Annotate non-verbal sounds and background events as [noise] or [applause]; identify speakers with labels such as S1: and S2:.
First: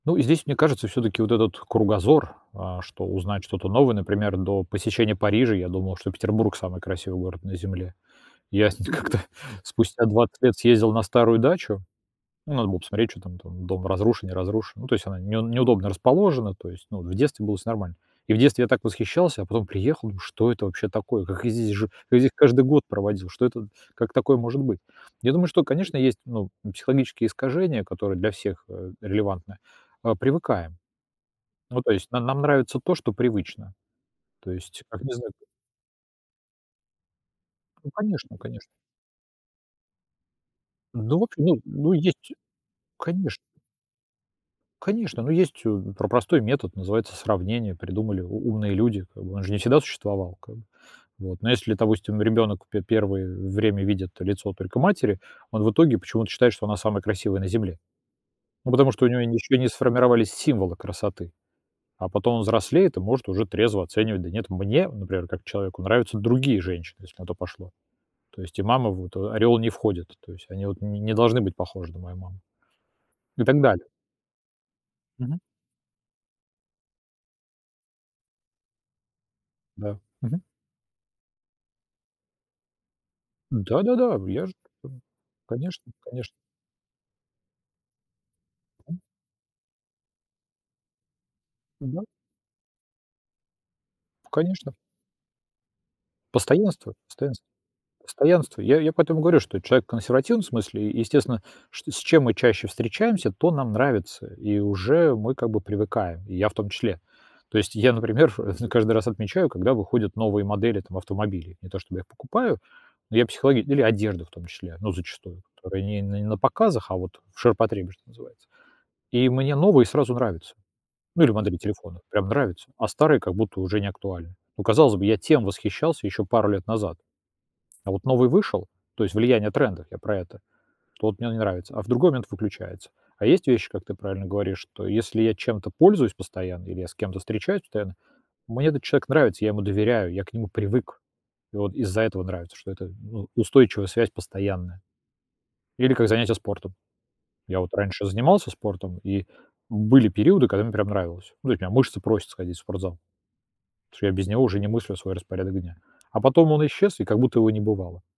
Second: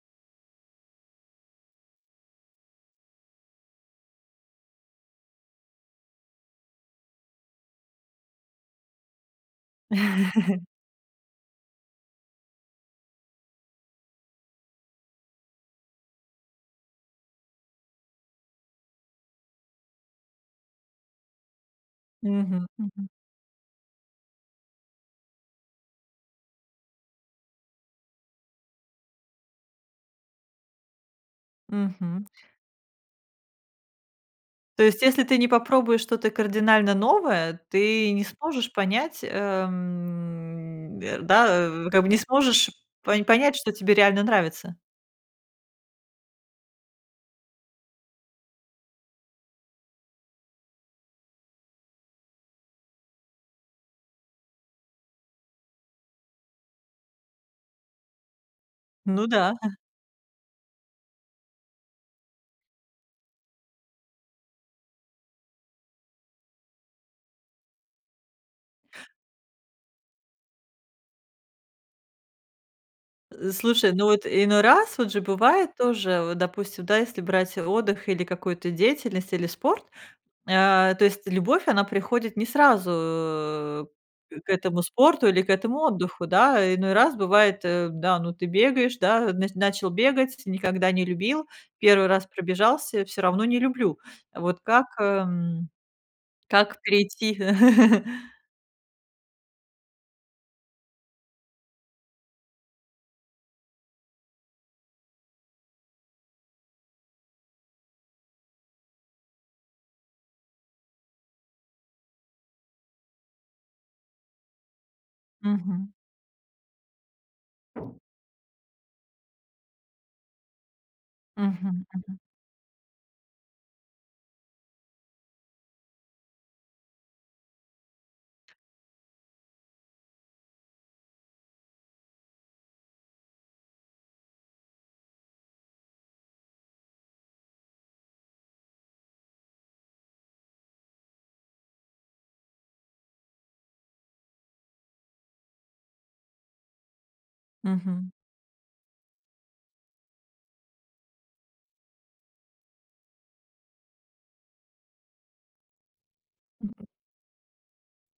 S1: Ну, здесь, мне кажется, всё-таки вот этот кругозор, а что узнать что-то новое, например, до посещения Парижа, я думал, что Петербург самый красивый город на земле, я сь нь как-то спустя 20 лет съездил на старую дачу, ну надо было посмотреть, чё там там дом разрушен, не разрушен, ну то есть она не неудобно расположена, то есть ну в детстве было всё нормально. И в детстве я так восхищался, а потом приехал, ну что это вообще такое? Как я здесь жил я здесь каждый
S2: Мгм,
S1: год
S2: мгм.
S1: проводил? Что это, как такое может быть? Я думаю, что, конечно, есть, ну, психологические искажения, которые для всех, а, релевантны, а, привыкаем. Ну то есть нам
S2: Мгм.
S1: нам нравится то, что привычно, то есть
S2: То есть,
S1: как, не
S2: если
S1: знаю
S2: ты не попробуешь что-то кардинально новое,
S1: Ну,
S2: ты не
S1: конечно конечно.
S2: сможешь понять, ам, а,
S1: Ну, в общем, ну,
S2: да, в
S1: ну
S2: как бы не
S1: есть,
S2: сможешь по
S1: конечно
S2: понять, что тебе реально нравится.
S1: Конечно, ну, есть, м, про простой метод, называется сравнение, придумали у умные люди, как бы он же не всегда существовал как бы, вот ну если, допустим, ребёнок пе первый время видит лицо только матери, он в итоге почему-то считает, что она самая красивая на Земле. Ну, потому что у него
S2: Ну да.
S1: ещё не
S2: [chuckles]
S1: сформировались символы красоты, а потом, взрослеет, и может уже трезво оценивать. Да нет, мне, например, как человеку нравятся другие женщины, если на то пошло. То есть и мама вот в ореол не входит, то есть они вот ни не должны быть похожи на мою маму, и
S2: Э,
S1: так далее.
S2: слушай, ну, вот иной раз, вот же
S1: Мгм.
S2: бывает тоже, вот, допустим, да, если брать отдых или какую-то деятельность, или спорт,
S1: Да, мгм.
S2: а, то есть, любовь, она приходит не сразу
S1: Да-да-да я
S2: к
S1: же
S2: этому
S1: ту
S2: спорту или к этому
S1: Конечно
S2: отдыху,
S1: конечно.
S2: да? Иной раз бывает, да, ну, ты бегаешь,
S1: Ам
S2: да, на начал бегать, никогда не любил,
S1: Ну да.
S2: 1 раз пробежался всё равно не люблю. Вот
S1: Конечно.
S2: как, м, как
S1: Постоянство
S2: перейти?
S1: постоянство
S2: [chuckles]
S1: постоянство. Я я поэтому и говорю, что человек в консервативном смысле, естественно, что с чем мы чаще встречаемся, то нам нравится, и уже мы как бы привыкаем, и я в том числе. То есть я, например в каждый раз отмечаю, когда выходят новые модели там автомобилей, не то, чтобы я их покупаю, но я психологи или одежда в том числе, ну, зачастую, которая
S2: Мгм.
S1: не на показах, а вот в ширпотребе, что называется, и мне новые сразу нравятся, ну, или модели
S2: Мгм,
S1: телефонов
S2: мгм.
S1: прям нравятся, а старые как будто уже неактуальные. Ну, казалось бы, я тем восхищался ещё пару лет назад, а вот новый вышел, то есть влияние трендов, я про это, то вот мне не нравится, а в другой момент выключается. А есть вещи, как ты правильно говоришь, что если я чем-то пользуюсь постоянно, или я с кем-то встречаюсь постоянно, мне этот человек нравится, я ему доверяю, я к нему привык, и вот из-за этого нравится, что это, ну, устойчивая связь постоянная. Или как занятия спортом. Я вот раньше
S2: Мгм.
S1: занимался спортом, и были периоды, когда мне прям нравилось. Ну, [unintelligible] мышцы просят сходить в спортзал, потому что я без него уже не мыслю свой распорядок дня, а потом он
S2: [unintelligible]
S1: исчез, и как будто его не бывало.